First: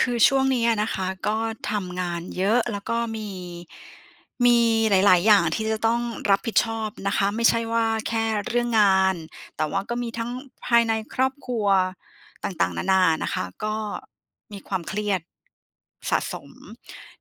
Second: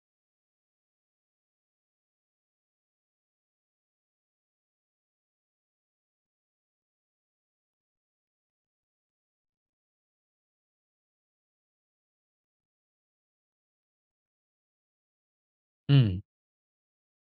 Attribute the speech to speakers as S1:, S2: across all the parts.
S1: คือช่วงนี้อะนะคะ ก็ทำงานเยอะ แล้วก็มี มีหลาย ๆ อย่าง ที่จะต้องรับผิดชอบนะคะ ไม่ใช่ว่าแค่เรื่องงาน แต่ว่าก็มีทั้งภายในครอบครัวต่าง ๆ นา ๆ นะคะ ก็มีความเครียด
S2: อื
S1: สะ
S2: ม
S1: สม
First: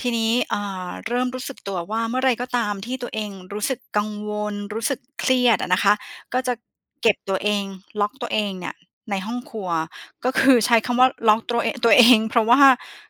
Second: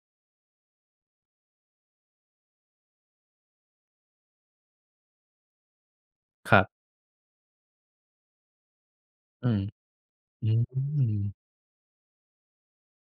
S1: ทีนี้ เอ่อ เริ่มรู้สึกตัวว่า เมื่อไรก็ตามที่ตัวเองรู้สึกกังวล รู้สึกเครียดอะนะคะ ก็จ
S2: ค
S1: ะ
S2: รับ
S1: เก็บตัวเอง ล็อกตัวเองเนี่ยในห้อง
S2: อื
S1: คร
S2: ม
S1: ัว ก็ ค
S2: อื
S1: ือ ใช้คำว่าล
S2: ม
S1: ็อกตรัวเอ ตัว เอง เพราะว่า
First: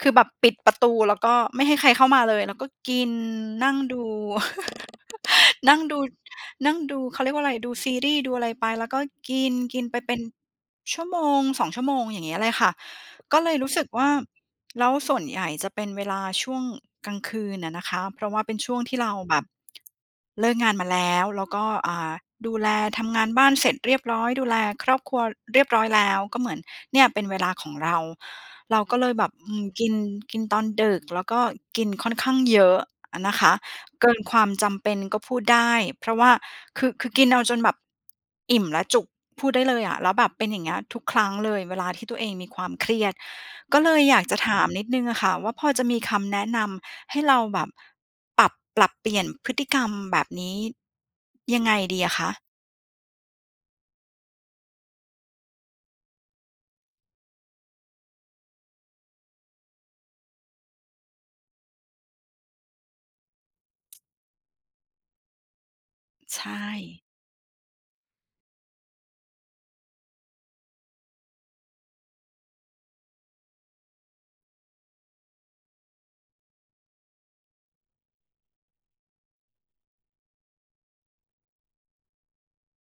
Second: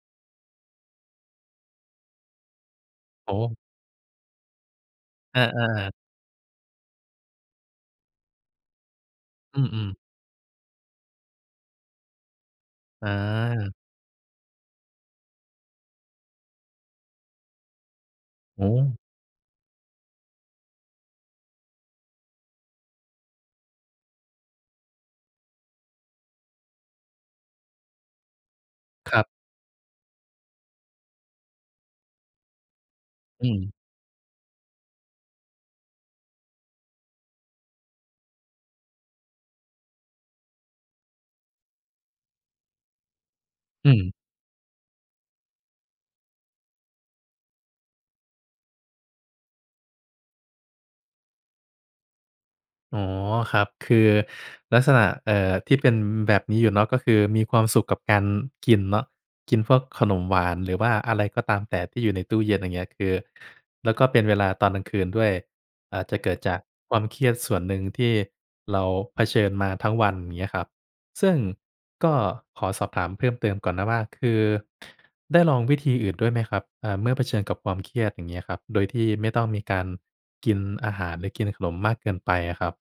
S1: คือแบบปิดประตูแล้วก็ไม่ให้ใครเข้ามาเลย แล้วก็กิน
S2: โอ้
S1: นั่งดู
S2: อ
S1: นั่ง
S2: า ๆ
S1: ดู นั่งดู เขาเรียกว่าอะไร ดูซีรีส์ ดูอะไรไปแล้วก็กิน
S2: อื
S1: กิน
S2: ม
S1: ไ
S2: ๆ
S1: ปเป็นชั่วโมง 2 ชั่วโมงอย่างเงี้ยเลยค่ะ
S2: อ
S1: ก็เลยรู
S2: า
S1: ้สึกว่า แล้วส่วนใหญ่จะเป็นเวลาช่วงกลางคืนอะนะคะ เพราะว่าเป็น
S2: โอ้
S1: ช่ว
S2: โ
S1: ง
S2: ฮ
S1: ที่เราแบบ เลิกงานมาแล้ว แล้วก็ อ่า ดูแลทำงานบ้านเสร็จเรียบร้อย ดูแลครอบครัวเรียบร้อยแล้ว ก็เหมือนเนี่ยเป็นเวลาของเรา เราก็เล
S2: ค
S1: ย
S2: รั
S1: แบ
S2: บ
S1: บ อืม กิน กินตอนดึก แล้วก็กินค่อนข้างเยอะอะนะค
S2: อื
S1: ะ
S2: ม
S1: เกินความจำเป็นก็พูดได้ เพราะว่าคือ คือกินเอาจนแบบอิ่มแล้วจุก พูดได้เลยอะ แล้วแบบเป็นอย่างเงี้ยทุกครั้งเลย เวลาที่ตัวเองมีความเครียด ก็
S2: อ
S1: เ
S2: ื
S1: ลย
S2: ม
S1: อยากจะถามนิดหนึ่งอะค่ะ ว่าพอจะมีคำแนะนำให้เราแบบ ปรับ ปรับเปลี่ยนพฤติกรรมแบบนี้ ยังไงดีอะคะ?
S2: อ๋อ ครับ คือลักษณะ เอ่อ ที่เป็นแบบนี้อยู่เนาะ ก็คือมีความสุขกับการกินเนาะ กินพวกขนมหวาน หรือว่าอะไรก็ตามแต่ที่อยู่ในตู้เย็นอย่างเงี้ย คือ แล้วก็เป็นเวลาตอนกลางคืนด้วย อาจจะเกิ
S1: ใ
S2: ด
S1: ช
S2: จากควา
S1: ่
S2: มเครียดส่วนหนึ่งที่เราเผชิญมาทั้งวันอย่างเงี้ยครับ ซึ่งก็ขอสอบถามเพิ่มเติมก่อนนะว่า คือได้ลองวิธีอื่นด้วยไหมครับ อ่า เมื่อเผชิญกับความเครียดอย่างเงี้ยครับ โดยที่ไม่ต้องมีการกินอาหาร หรือกินขนมมากเกินไปอะครับ?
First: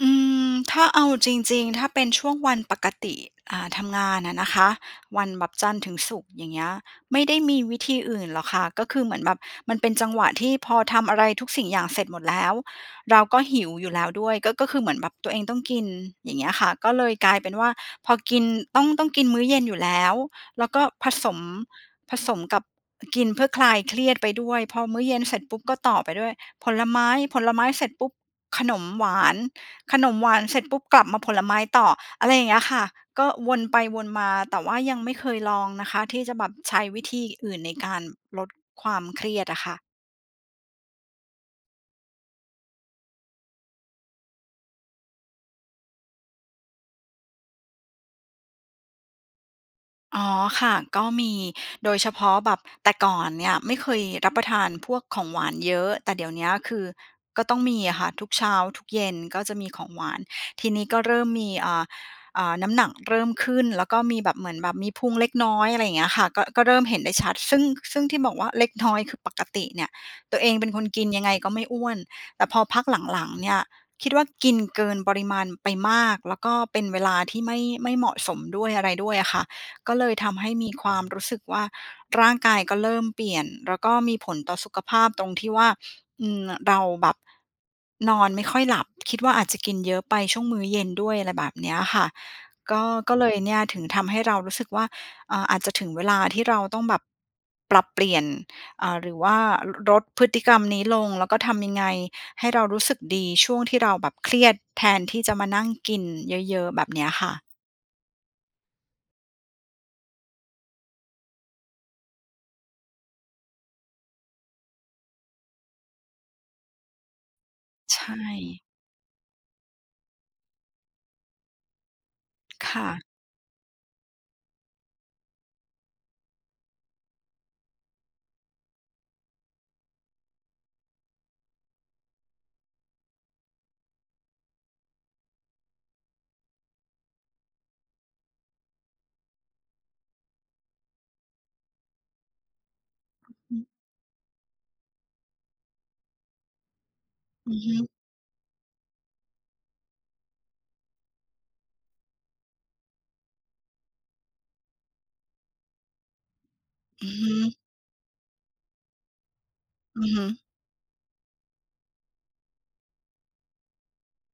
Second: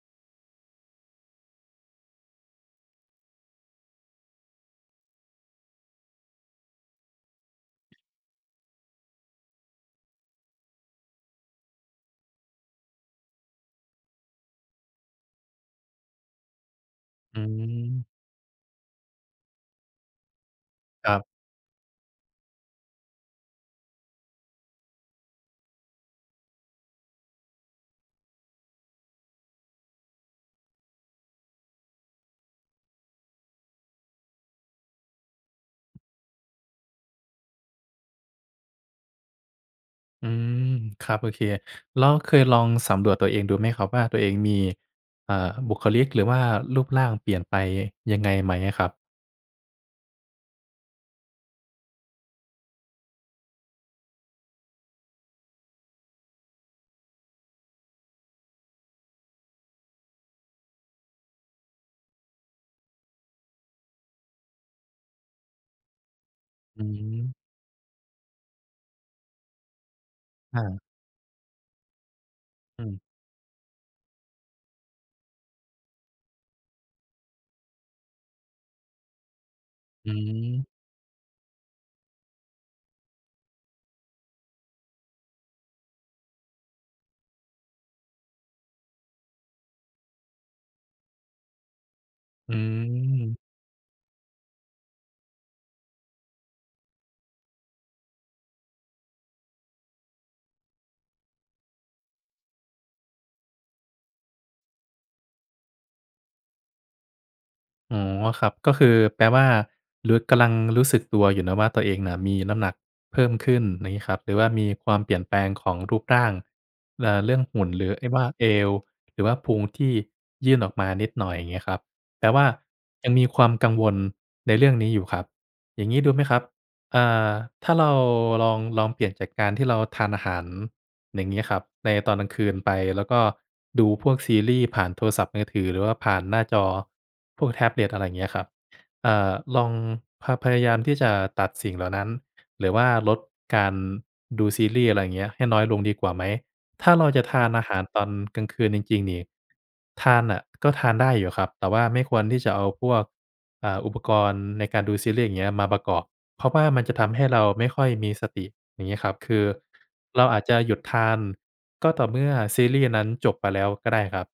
S1: อืม ถ้าเอาจริง ๆ ถ้าเป็นช่วงวันปกติ อ่า ทำงานอะนะคะ วันแบบจันทร์ถึงศุกร์อย่างเงี้ย ไม่ได้มีวิธีอื่นหรอกคะ ก็คือเหมือนแบบมันเป็นจังหวะที่พอทำอะไรทุกสิ่งอย่างเสร็จหมดแล้ว เราก็หิวอยู่แล้วด้วย ก็ ก็คือเหมือนแบบตัวเองต้องกินอย่างเงี้ยค่ะ ก็เลยกลา
S2: อ
S1: ย
S2: ื
S1: เป็นว่า
S2: ม
S1: พอกินต้อง ต้องกินมื้อเย็นอยู่แล้ว แล้วก็ผ
S2: ครับ
S1: สม ผสมกับกินเพื่อคลายเครียดไปด้วย พอมื้อเย็นเสร็จปุ๊บก็ต่อไปด้วยผลไม้ ผลไม้เสร็จปุ๊บ ขนมหวาน ขนมหวานเสร็จปุ๊บกลับมาผลไม้ต่อ อะไรอย่างเงี้ยค่ะ ก็วนไปวนมา แต่ว่ายังไม่เคยลองนะคะ ที่จะแบบใช้วิธีอื่นในการลดความเครียดอะค่ะ
S2: อืม ครับ โอเค แล้วเคยลองสำรวจตัวเองดูไหมครับว่า ตัวเองมี เอ่อ บุคลิก หรือว่ารูปร่างเปลี่ยนไปยังไงไหมอะครับ?
S1: อ๋อ ค่ะ ก็มีโดยเฉพาะแบบ แต่ก่อนเนี่ย ไม่เคยรับประทานพวกของหวานเยอะ แต่เดี๋ยวเนี้ยคือ ก็ต้องมีอะค่ะทุกเช้าทุกเย็นก็จะมีของหวาน ทีนี้ก็เริ่มมี อ่า อ่า น้ำหนักเริ่มขึ้นแล้วก็มีแบบ เหมือนแบบมีพุงเล็กน้อย อะไรอย่างเงี้ยค่ะ ก็ ก็เริ่
S2: อื
S1: มเห็นได้ ชั
S2: ม
S1: ด ซึ่ง ซึ่งที่บอกว่า เล็กน้อย คือปกติเนี่ยตัวเอง
S2: อ
S1: เป็นค
S2: า
S1: นกินยังไงก็ไม่อ้วน แต่พอพ
S2: อ
S1: ั
S2: ื
S1: ก
S2: ม
S1: หลัง ๆ เนี่ยนคิดว่า กินเกินปริมาณไปมาก แล้วก็เป็นเวลาที่ไม่ ไม่เหมาะสมด้วย อะไรด้วยอะค่ะ ก็เล
S2: อื
S1: ยทำให้ม
S2: ม
S1: ีความรู้สึกว่า ร่างกายก็เริ่มเปลี่ยน แล้วก็มีผลต่อสุขภาพตรงที่ว่า อืม เราแบบนอนไม่ค่อยหลับคิดว่า อาจจะกินเยอะไปช่วงมื้อเย็นด้วย อะไรแบบเนี้ยค่ะ
S2: อื
S1: ก็ ก็เลย
S2: ม
S1: เนี่ย ถึงทำให้เรารู้สึกว่า อ่า อาจจะถึงเวลาที่เราต้องแบบปรับเปลี่ยน เอ่อ หรือว่า ล ลดพฤติกรรมนี้ลง แล้วก็ทำยังไงให้เรารู้สึกดีช่วงที่เราแบบเครียดแทนที่จะมานั่งกินเยอะ ๆ แบบเนี้ยค่ะ
S2: อ๋อ ครับ ก็คือแปลว่ารู้ กำลังรู้สึกตัวอยู่นะว่า ตัวเองน่ะมีน้ำหนักเพิ่มขึ้น อย่างนี้ครับ หรือว่ามีความเปลี่ยนแปลงของรูปร่าง เอ่อ เรื่องหุ่น หรือ
S1: ใช
S2: ไอ้ว่าเอ
S1: ่
S2: ว หรือว่าพุงที่ยื่นออกมานิดหน่อย อย่างนี้ครับ แปลว่า
S1: ค่ะ
S2: ยังมีความกังวลในเรื่องนี้อยู่ครับ อย่างนี้ดูไหมครับ? อ่า ถ้าเราลอง ลองเปลี่ยนจากการที่เราทานอาหาร อย่างนี้ครับ ในตอนกลางคืนไป แล้วก็ดูพวกซีรีส์ผ่านโทรศัพท์มือถือ หรือว่าผ่านหน้าจอพวกแท็บเล็ต อะไรอย่างเงี้ยครับ อ่า ลอง พ พยายามที่จะตัดสิ่งเหล่านั้น หรือว่าลด
S1: อือฮ
S2: ก
S1: ึ
S2: ารดูซีรีส์ อะไรเงี้ย ให้น้อยลงดีกว่าไหม? ถ้าเราจะทา
S1: อ
S2: น
S1: ือ
S2: อา
S1: ฮ
S2: หา
S1: ึ
S2: รตอนกลางคืนจริง ๆ นี่ ทานน่ะก็ทานได้อยู่ครับ แต่ว่าไม่ควรที่จะเอาพวก อ่า อุปกรณ์ในการดูซีรีส์ อย่างเงี้ย มาประกอบ เพราะว่ามันจะ
S1: อ
S2: ท
S1: ือ
S2: ำให
S1: ฮ
S2: ้เรา
S1: ึ
S2: ไม่ค่อยมีสติ อย่างงี้ครับ คือ
S1: อือฮ
S2: เร
S1: ึ
S2: าอาจจะหยุดทาน ก็ต่อเมื่อซีรีส์นั้นจบไปแล้วก็ได้ครับ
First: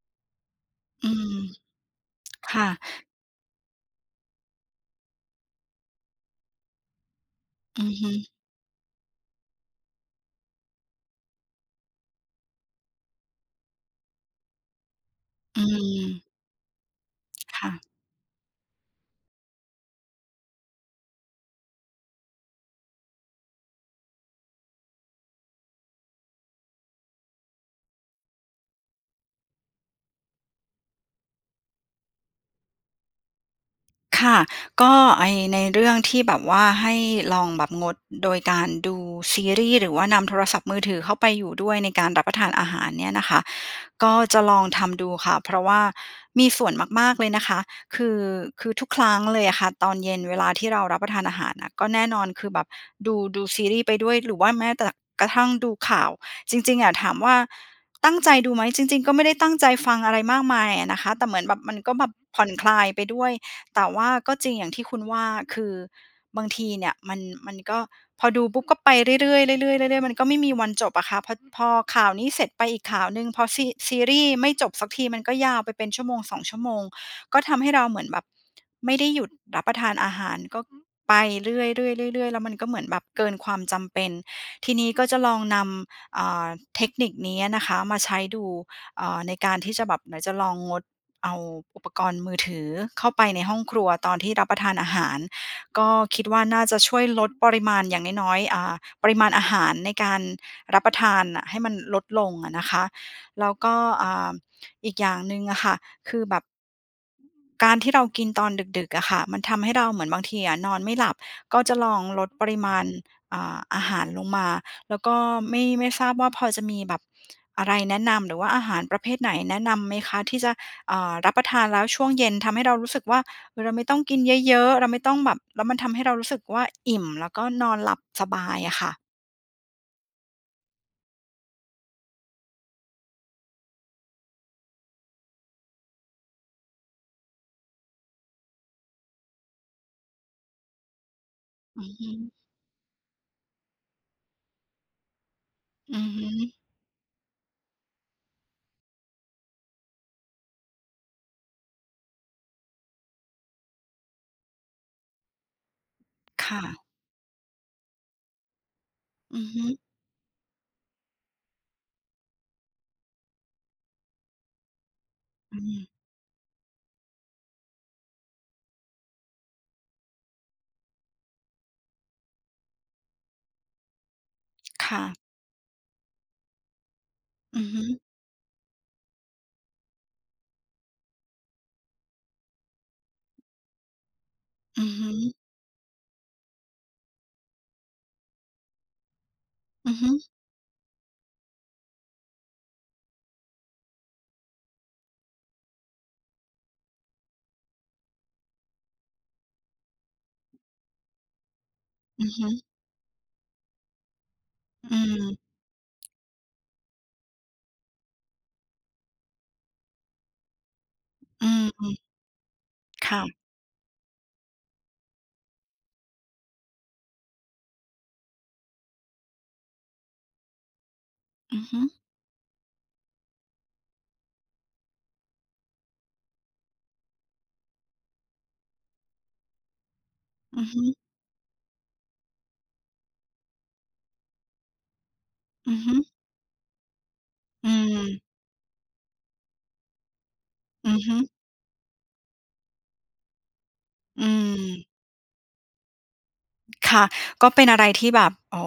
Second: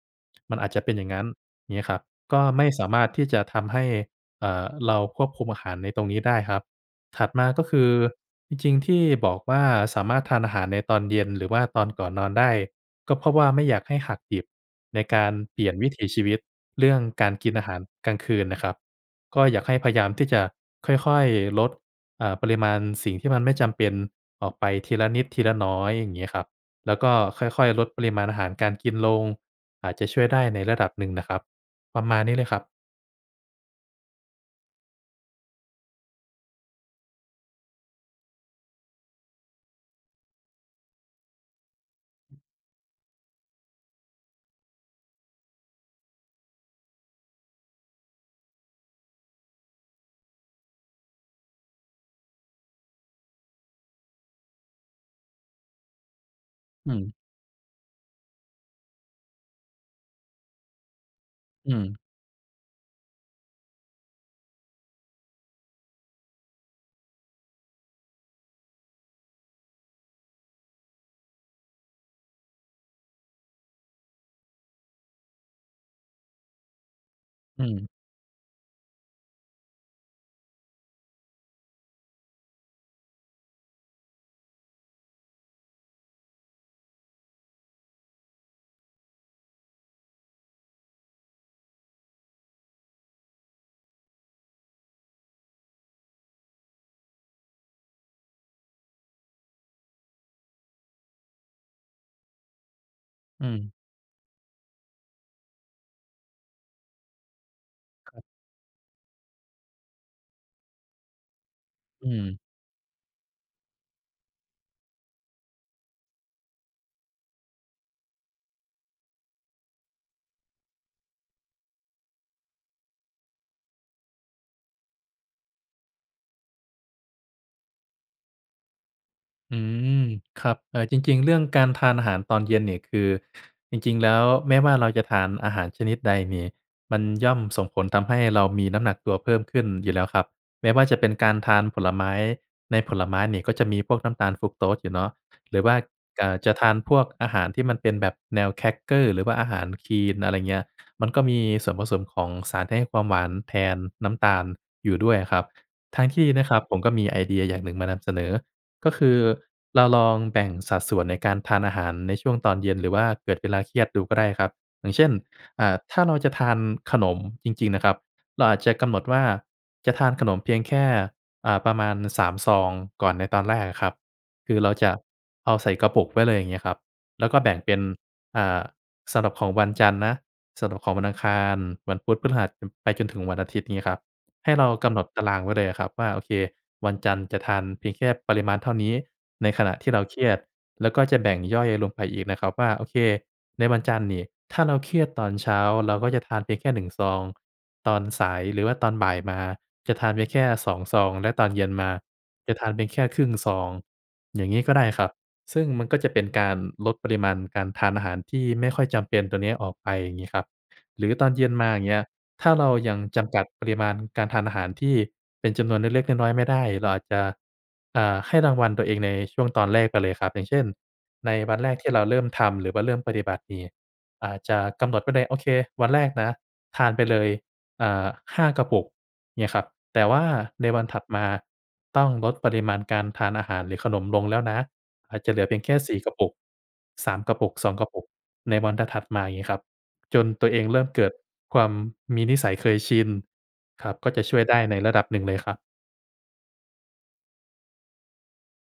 S2: มันอาจจะเป็นอย
S1: อ
S2: ่
S1: ื
S2: างงั้น
S1: ม
S2: อย่างงี้ครับ ก็
S1: ค
S2: ไ
S1: ่
S2: ม่
S1: ะ
S2: สามารถที่จะทำให้ เอ่อ เราควบคุมอาหารในตรงนี้ได้ครับ ถัดมาก็ค
S1: อ
S2: ื
S1: ื
S2: อ
S1: อฮึ
S2: จริง ๆ ที่บอกว่า สามารถทานอาหารในตอนเย็น หรือว่าตอนก่อนนอนได้ ก็เพราะว่าไม่อยากให้หักดิบ ในการ
S1: อ
S2: เ
S1: ื
S2: ปลี่ยนวิถีช
S1: ม
S2: ีวิตเรื่องการกิน
S1: ค
S2: อา
S1: ่
S2: หา
S1: ะ
S2: รกลางคืนนะครับ ก็อยากให้พยายามที่จะค่อย ๆ ลด อ่า ปริมาณสิ่งที่มันไม่จำเป็นออกไปทีละนิดทีละน้อย อย่างงี้ครับ แล้วก็ค่อย ๆ ลดปริมาณอาหารการกินลง อาจจะช่วยได้ในระดับหนึ่งนะครับ ประมาณนี้เลยครับ
S1: ค่ะ ก็ไอ้ ในเรื่องที่แบบว่าให้ลองแบบงดโดยการดูซีรีส์ หรือว่านำโทรศัพท์มือถือเข้าไปอยู่ด้วย ในการรับประทานอาหารเนี่ยนะคะ ก็จะลองทำดูค่ะ เพราะว่ามีส่วนมาก ๆ เลยนะคะ คือ คือทุกครั้งเลยอะค่ะ ตอนเย็นเวลาที่เรารับประทานอาหารน่ะ ก็แน่นอนคือแบบดู ดูซีรีส์ไปด้วยหรือว่าแม้แต่ ก กระทั่งดูข่าว จริง ๆ อ
S2: อื
S1: ะ ถ
S2: ม
S1: ามว่าตั้งใจดูไหม? จริง ๆ ก็ไม่ได้ตั้งใจฟังอะไรมากมายอะนะคะ แต่เหมือนแบบ
S2: อื
S1: มันก็
S2: ม
S1: แบบผ่อนคลายไปด้วย แต่ว่าก็จริงอย่างที่คุณว่า คือบางทีเนี่ยมัน มันก็ พอดูปุ๊บ ก็ไปเรื่อย ๆ ๆ ๆ ๆ ๆ มันก็ไม่มีวันจบอะค่ะ พ พอข่าวนี้เสร็จไปอีกข่าวหนึ่ง พอซี ซีรีส์ไม่จบสักที มันก็ยาวไปเป็น 1-2 ชั่วโมง ก็ท
S2: อ
S1: ำ
S2: ื
S1: ให้เรา
S2: ม
S1: เหมือนแบบไม่ได้หยุดรับประทานอาหาร ก็ไปเรื่อย ๆ ๆ ๆ แล้วมันก็เหมือนแบบเกินความจำเป็น ทีนี้ก็จะลองนำ อ่า เทคนิคนี้อะนะคะมาใช้ดู อ่า ในการที่จะแบบ ไหนจะลองงดเอาอุปกรณ์มือถือเข้าไปในห้องครัวตอนที่รับประทานอาหาร ก็คิดว่า น่าจะช่วยลดปริมาณ อย่างน้อย ๆ อ่า ปริมาณอาหารในการรับประทานน่ะให้มันลดลงอะนะคะ แ
S2: อ
S1: ล
S2: ื
S1: ้วก
S2: ม
S1: ็ อ่า อีกอย่างหนึ่งอะค่ะ คือแบบ การที่เรา
S2: คร
S1: ก
S2: ับ
S1: ินตอนดึก ๆ อะค่ะ มันทำให้เราเหมือนบางทีอะนอนไม่หลับ ก็จะลอง
S2: อื
S1: ลด
S2: ม
S1: ปริมาณ อ่า อาหารลงมา แล้วก็ไม่ ไม่ทราบว่าพอจะมีแบบอะไรแนะนำ หรือว่าอาหารประเภทไหนแนะนำไหมคะ ที่จะ อ่า รับประทานแล้วช่วงเย็นทำให้เรารู้สึกว่า เราไม่ต้องกินเยอะ ๆ เราไม่ต้องแบบ แล้วมันทำให้เรารู้สึกว่า อิ่มแล้วก็นอนหลับสบายอะค่ะ?
S2: อืม ครับ เออ จริง ๆ เรื่องการทานอาหารตอนเย็นนี่ คือจริง ๆ แล้วแม้ว่าเราจะทานอาหารชนิดใดนี่ มันย่อมส่งผลทำให้เรามีน้ำหนักตัวเพิ่มขึ้นอยู่แล้วครับ แม้ว่าจะเป็นการทานผ
S1: อื
S2: ล
S1: อฮ
S2: ไม้
S1: ึ
S2: ในผลไม้นี่ก็จะมีพวกน้ำตาลฟรักโทสอยู่เนาะ หรือว่า
S1: อือฮ
S2: ก่า
S1: ึ
S2: จะทานพวกอาหารที่มันเป็นแบบแนวแครกเกอร์หรือว่าอาหารคลีน อะไรเงี้ย มันก็มีส่วนผสมของสารที่ให้ความหวานแทนน้ำตาลอยู่ด้วยอะครับ ทั้งที่น
S1: ค
S2: ะคร
S1: ่
S2: ับ ผ
S1: ะ
S2: มก็มีไอเดียอย่างหนึ่งมานำเสนอ ก็คือ
S1: อือฮึ
S2: เราลองแบ่งสัดส่วนในการทานอาหารในช่วงตอนเย็น หรือว่าเกิดเวลาเครียดดูก็ได้ครับ อย่างเช่น
S1: อื
S2: อ่า
S1: ม
S2: ถ้าเราจะทานขนมจริง ๆ นะครับ เราอาจจะกำหนดว่า จะทานขนมเพียงแค่ อ่า ประมาณ 3 ซองก่อนในตอนแรกอะครับ คือเราจ
S1: ค
S2: ะ
S1: ่ะ
S2: เอาใส่กระปุกไว้เลย อย่างเงี้ยครับ แล้วก็แบ่
S1: อื
S2: ง
S1: อ
S2: เป
S1: ฮ
S2: ็น
S1: ึ
S2: อ่า สำหรับของวันจันทร์นะ สำหรับของวันอังคาร วันพุธ พฤหัส ไปจนถึงวันอาทิตย์งี้ครับ ให้เรา
S1: อื
S2: ก
S1: อ
S2: ำหน
S1: ฮ
S2: ดตา
S1: ึ
S2: รางไว้เลยอะครับว่า โอเค วันจันทร์จะทานเพียงแค่ปริมาณเท่านี้ ในขณะท
S1: อ
S2: ี
S1: ื
S2: ่
S1: อ
S2: เร
S1: ฮ
S2: า
S1: ึ
S2: เครียด แล้วก็จะแบ่งย่อยลงไปอีกนะครับว่า โอเค ในวันจันทร์นี่ ถ้าเราเครียดตอนเช้าเราก็จะทานเพียงแค่ 1 ซอง ตอนสายหรือว่าตอนบ่ายมาจะทานได้แค่ 2 ซอง และตอนเย็นมา
S1: อือฮ
S2: จะ
S1: ึ
S2: ทานเพียงแค่ครึ่งซอง อย่างงี้ก็ได
S1: อ
S2: ้
S1: ื
S2: ครับ
S1: ม
S2: ซึ่งมันก็จะเป็นการลดปริมาณการทานอาหารที่ไม่ค่อยจำเป็นตัวเนี้ยออกไป อย่างงี้ครับ หรือตอนเย
S1: อื
S2: ็นมา อย่างเง
S1: ม
S2: ี้ย ถ้าเรายัง
S1: ค่
S2: จ
S1: ะ
S2: ำกัดปริมาณการทานอาหารที่เป็นจำนวนเล็ก ๆ น้อย ๆ ไม่ได้ เราอาจจะ อ่า ให้รางวัลตัวเองในช่วงตอนแรกไปเลยครับ อย่างเช่น ในว
S1: อ
S2: ั
S1: ื
S2: น
S1: อ
S2: แร
S1: ฮ
S2: ก
S1: ึ
S2: ที่เราเริ่มทำ หรือว่าเริ่มปฏิบัตินี่ อาจจะกำหนดไว้เลย โอเค วันแรกนะ ทานไปเลย อ่า 5 กระปุก เงี้ยครับ แต่ว่า
S1: อื
S2: ใ
S1: อ
S2: น
S1: ฮ
S2: วันถ
S1: ึ
S2: ัดมาต้องลดปริมาณการทานอาหารหรือขนมลงแล้วนะ อาจจะเหลือเพียง
S1: อ
S2: แค
S1: ื
S2: ่
S1: อฮ
S2: ส
S1: ึ
S2: ี่ กระปุก 3 กระปุก
S1: อ
S2: ส
S1: ื
S2: อง กระปุก
S1: ม
S2: ในวันถัด ๆ มา อย่างงี้ครับ จนตัวเองเริ่
S1: อื
S2: ม
S1: อ
S2: เกิ
S1: ฮ
S2: ด
S1: ึ
S2: ความมีนิสัยเคยชินครับ ก็จ
S1: อื
S2: ะช่วยได้ใน
S1: ม
S2: ระดับหนึ่งเลยครับ
S1: ค่ะ ก็เป็นอะไรที่แบบ อ๋อ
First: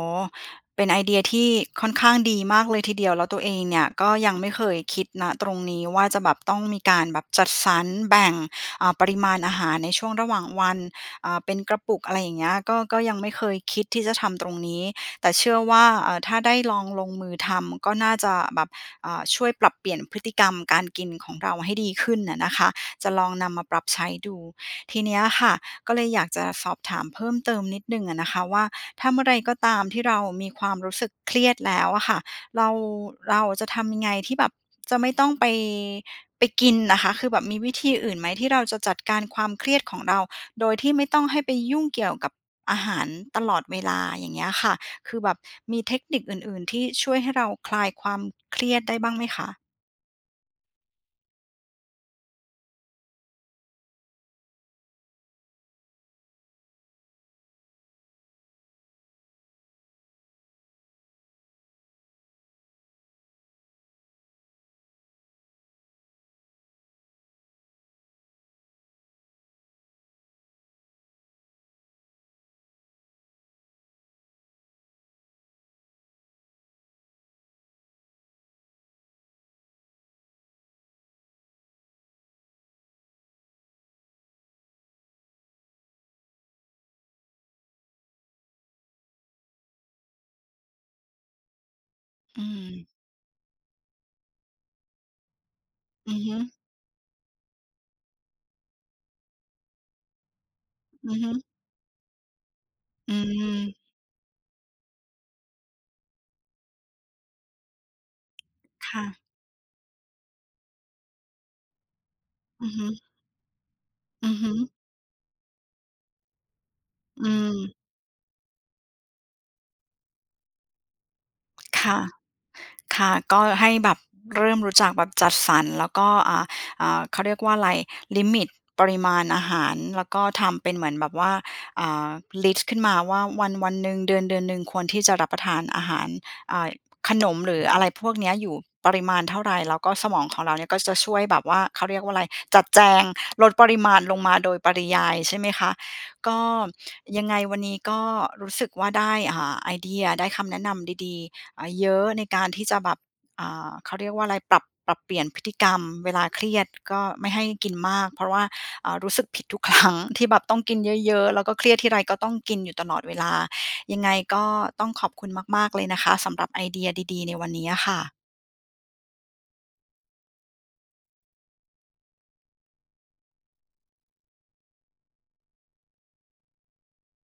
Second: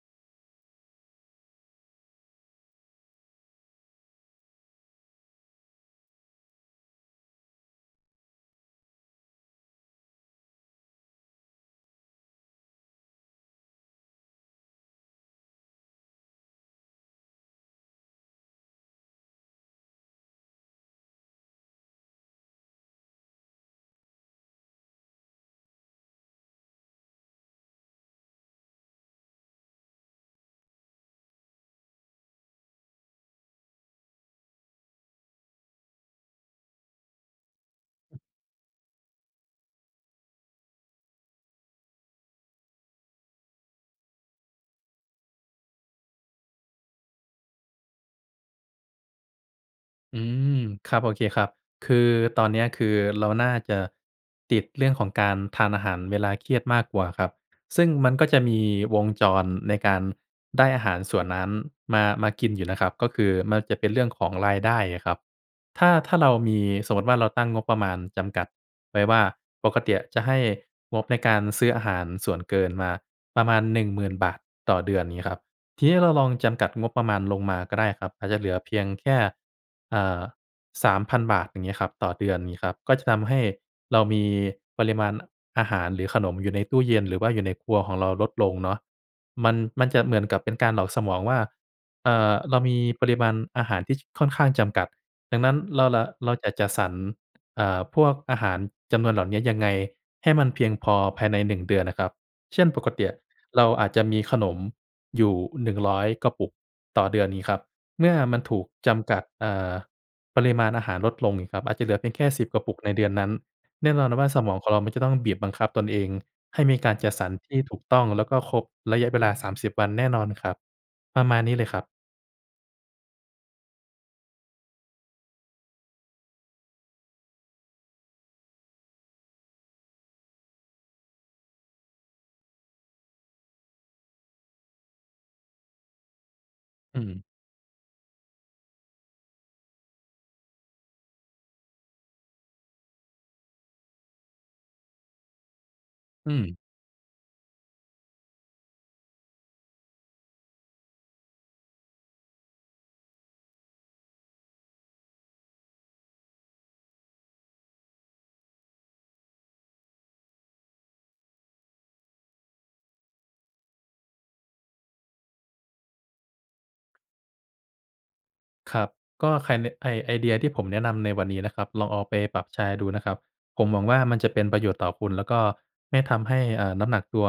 S1: เป็นไอเดียที่ค่อนข้างดีมากเลยทีเดียว แล้วตัวเองเนี่ยก็ยังไม่เคยคิด ณ ตรงนี้ว่า จะแบบต้องมีการแบบจัดสรรแบ่ง อ่า ปริมาณอาหารในช่วงระหว่างวัน อ่า เป็นกระปุก อะไรอย่างเงี้ย ก็ ก็ยังไม่เคยคิดที่จะทำตรงนี้ แต่เชื่อว่า เอ่อ ถ้าได้ลองลงมือทำก็น่าจะแบบ อ่า ช่วยปรับเปลี่ยนพฤติกรรมการกินของเราให้ดีขึ้นอะนะคะ จะลองนำมาปรับใช้ดู ทีเนี้ยค่ะ ก็เลยอยากจะสอบถามเพิ่มเติมนิดหนึ่งอะนะคะว่า ถ้าเมื่อไรก็ตามที่เรามีความรู้สึกเครียดแล้วอะค่ะ เรา เราจะทำยังไงที่แบบจะไม่ต้องไป ไปกินอะคะ คือแบบมีวิธีอื่นไหม? ที่เราจะจัดการความเครียดของเรา โดยที่ไม่ต้องให้ไปยุ่งเกี่ยวกับอาหารตลอดเวลา อย่างเงี้ยค่ะ คือแบบมีเทคนิคอื่นๆ ที่ช่วยให้เราคลายความเครียดได้บ้างไหมคะ?
S2: อืม ครับ โอเคครับ คือตอนเนี้ย คือเราน่าจะติดเรื่องของการทานอาหารเวลาเครียดมากกว่าครับ ซึ่งมันก็จะมีวงจรในการได้อาหารส่วนนั้นมา มากินอยู่นะครับ ก็คือมันจะเป็นเรื่องของรายได้อะครับ ถ้า ถ้าเรามี สมมุติว่า เราตั้งงบประมาณจำกัดไว้ว่า ปกติจะให้งบในการซื้ออาหารส่วนเกินมาประมาณ ฿10,000 ต่อเดือนนี้ครับ ทีนี้เราลองจำกัดงบประมาณลงมาก็ได้ครับ อาจจะเหลือเพียงแค่ อ่า ฿3,000 อย่างเงี้ยครับ ต่อเดือนงี้ครับ ก็จะทำให้เรามีปริมาณอาหาร หรือขนมอยู่ในตู้เย็น หรือว่าอยู่ในครัวของเราลดลงเนาะ มัน มันจะเหมือนกับเป็นการหลอกสมองว่า เอ่อ
S1: อื
S2: เรามี
S1: ม
S2: ปริมาณอาหารที่ ค ค่อนข้างจำกัด ดังนั้นเรา เรา
S1: อือฮ
S2: เร
S1: ึ
S2: าจะจัดสรร เอ่อ พวกอาหารจำนวนเหล่านี้ยังไงให้มันเพียงพอ
S1: อือ
S2: ภ
S1: ฮ
S2: ายใน
S1: ึ
S2: 1 เดือนอะครับ เช่น ปกติ
S1: อื
S2: อะเรา
S1: ม
S2: อาจจะมีขนมอยู่ 100 กระปุกต่อเดือนนี้ครับ เมื่อมันถูก
S1: ค
S2: จ
S1: ่
S2: ำก
S1: ะ
S2: ัด เอ่อ ปริมาณอาหารลดลงครับ อาจจะเหลือเพียงแค่ 10 กร
S1: อ
S2: ะ
S1: ื
S2: ป
S1: อ
S2: ุก
S1: ฮึ
S2: ในเดือนนั้น แน่นอนว่
S1: อ
S2: า
S1: ือ
S2: ส
S1: ฮ
S2: ม
S1: ึ
S2: องของเรามันจะต้องบีบบังคับตนเองให้มีการจัด
S1: อ
S2: ส
S1: ื
S2: รรที่
S1: ม
S2: ถูกต้องและครบระยะเวลา 30 วันแน่นอนครับ ประมาณนี้เลยคร
S1: ค
S2: ับ
S1: ่ะ ค่ะ ก็ให้แบบเริ่มรู้จักแบบจัดสรรแล้วก็ อ่า อ่า เขาเรียกว่าอะไร ลิมิต ปริมาณอาหารแล้วก็ทำเป็นเหมือนแบบว่า อ่า ลิสต์ขึ้นมาว่าวัน ๆ หนึ่ง เดือน ๆ หนึ่ง ควรที่จะรับประทานอาหาร อ่า
S2: อื
S1: ข
S2: ม
S1: นม หรืออะไรพวกนี้อยู่ปริมาณเท่าไร? แล้วก็สมองของเราเนี่ยก็จะช่วยแบบว่า เขาเรียกว่าอะไร จัดแจงลดปริมาณลงมาโดยปริยายใช่ไหมคะ
S2: อ
S1: ก
S2: ื
S1: ็
S2: ม
S1: ยังไงวันนี้ก็รู้สึกว่า ได้ อ่า ไอเดีย ได้คำแนะนำดี ๆ เยอะในการที่จะแบบ อ่า เขาเรียกว่าอะไร ปรับ ปรับเปลี่ยนพฤติกรรมเวลาเครียดก็ไม่ให้กินมากเพราะว่า อ่า รู้สึกผิดทุก ครั้ง ที่แบบต้องกินเยอะ ๆ แล้วก็เครียดที่ไรก็ต้องกินอยู่ตลอดเวลา ยังไงก็ต้องขอบคุณมาก ๆ เลยนะคะ สำหรับไอเดียดี ๆ ในวันนี้อะค่ะ
S2: ครับ ก็ไค ไอ ไอเดียที่ผมแนะนำในวันนี้นะครับ ลองเอาไปปรับใช้ดูนะครับ ผมหวังว่า มันจะเป็นประโยชน์ต่อคุณ แล้วก็ไม่ทำให้ เอ่อ น้ำหนักตัว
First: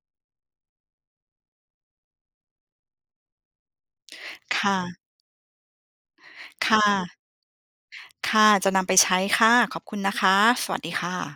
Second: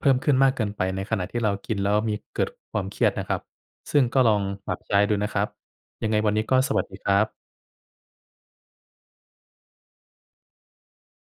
S2: เพิ่มขึ้นมากเกินไป ในขณะที่เรากินแล้วมี เกิดความเครียดนะครับ ซึ่งก็ลอง
S1: ค
S2: ป
S1: ่
S2: รับใช
S1: ะ
S2: ้ดูนะครับ ยังไงวันนี้ก็
S1: ค
S2: ส
S1: ่
S2: วัสดีคร
S1: ะ
S2: ับ
S1: ค่ะ จะนำไปใช้ค่ะ ขอบคุณนะคะ สวัสดีค่ะ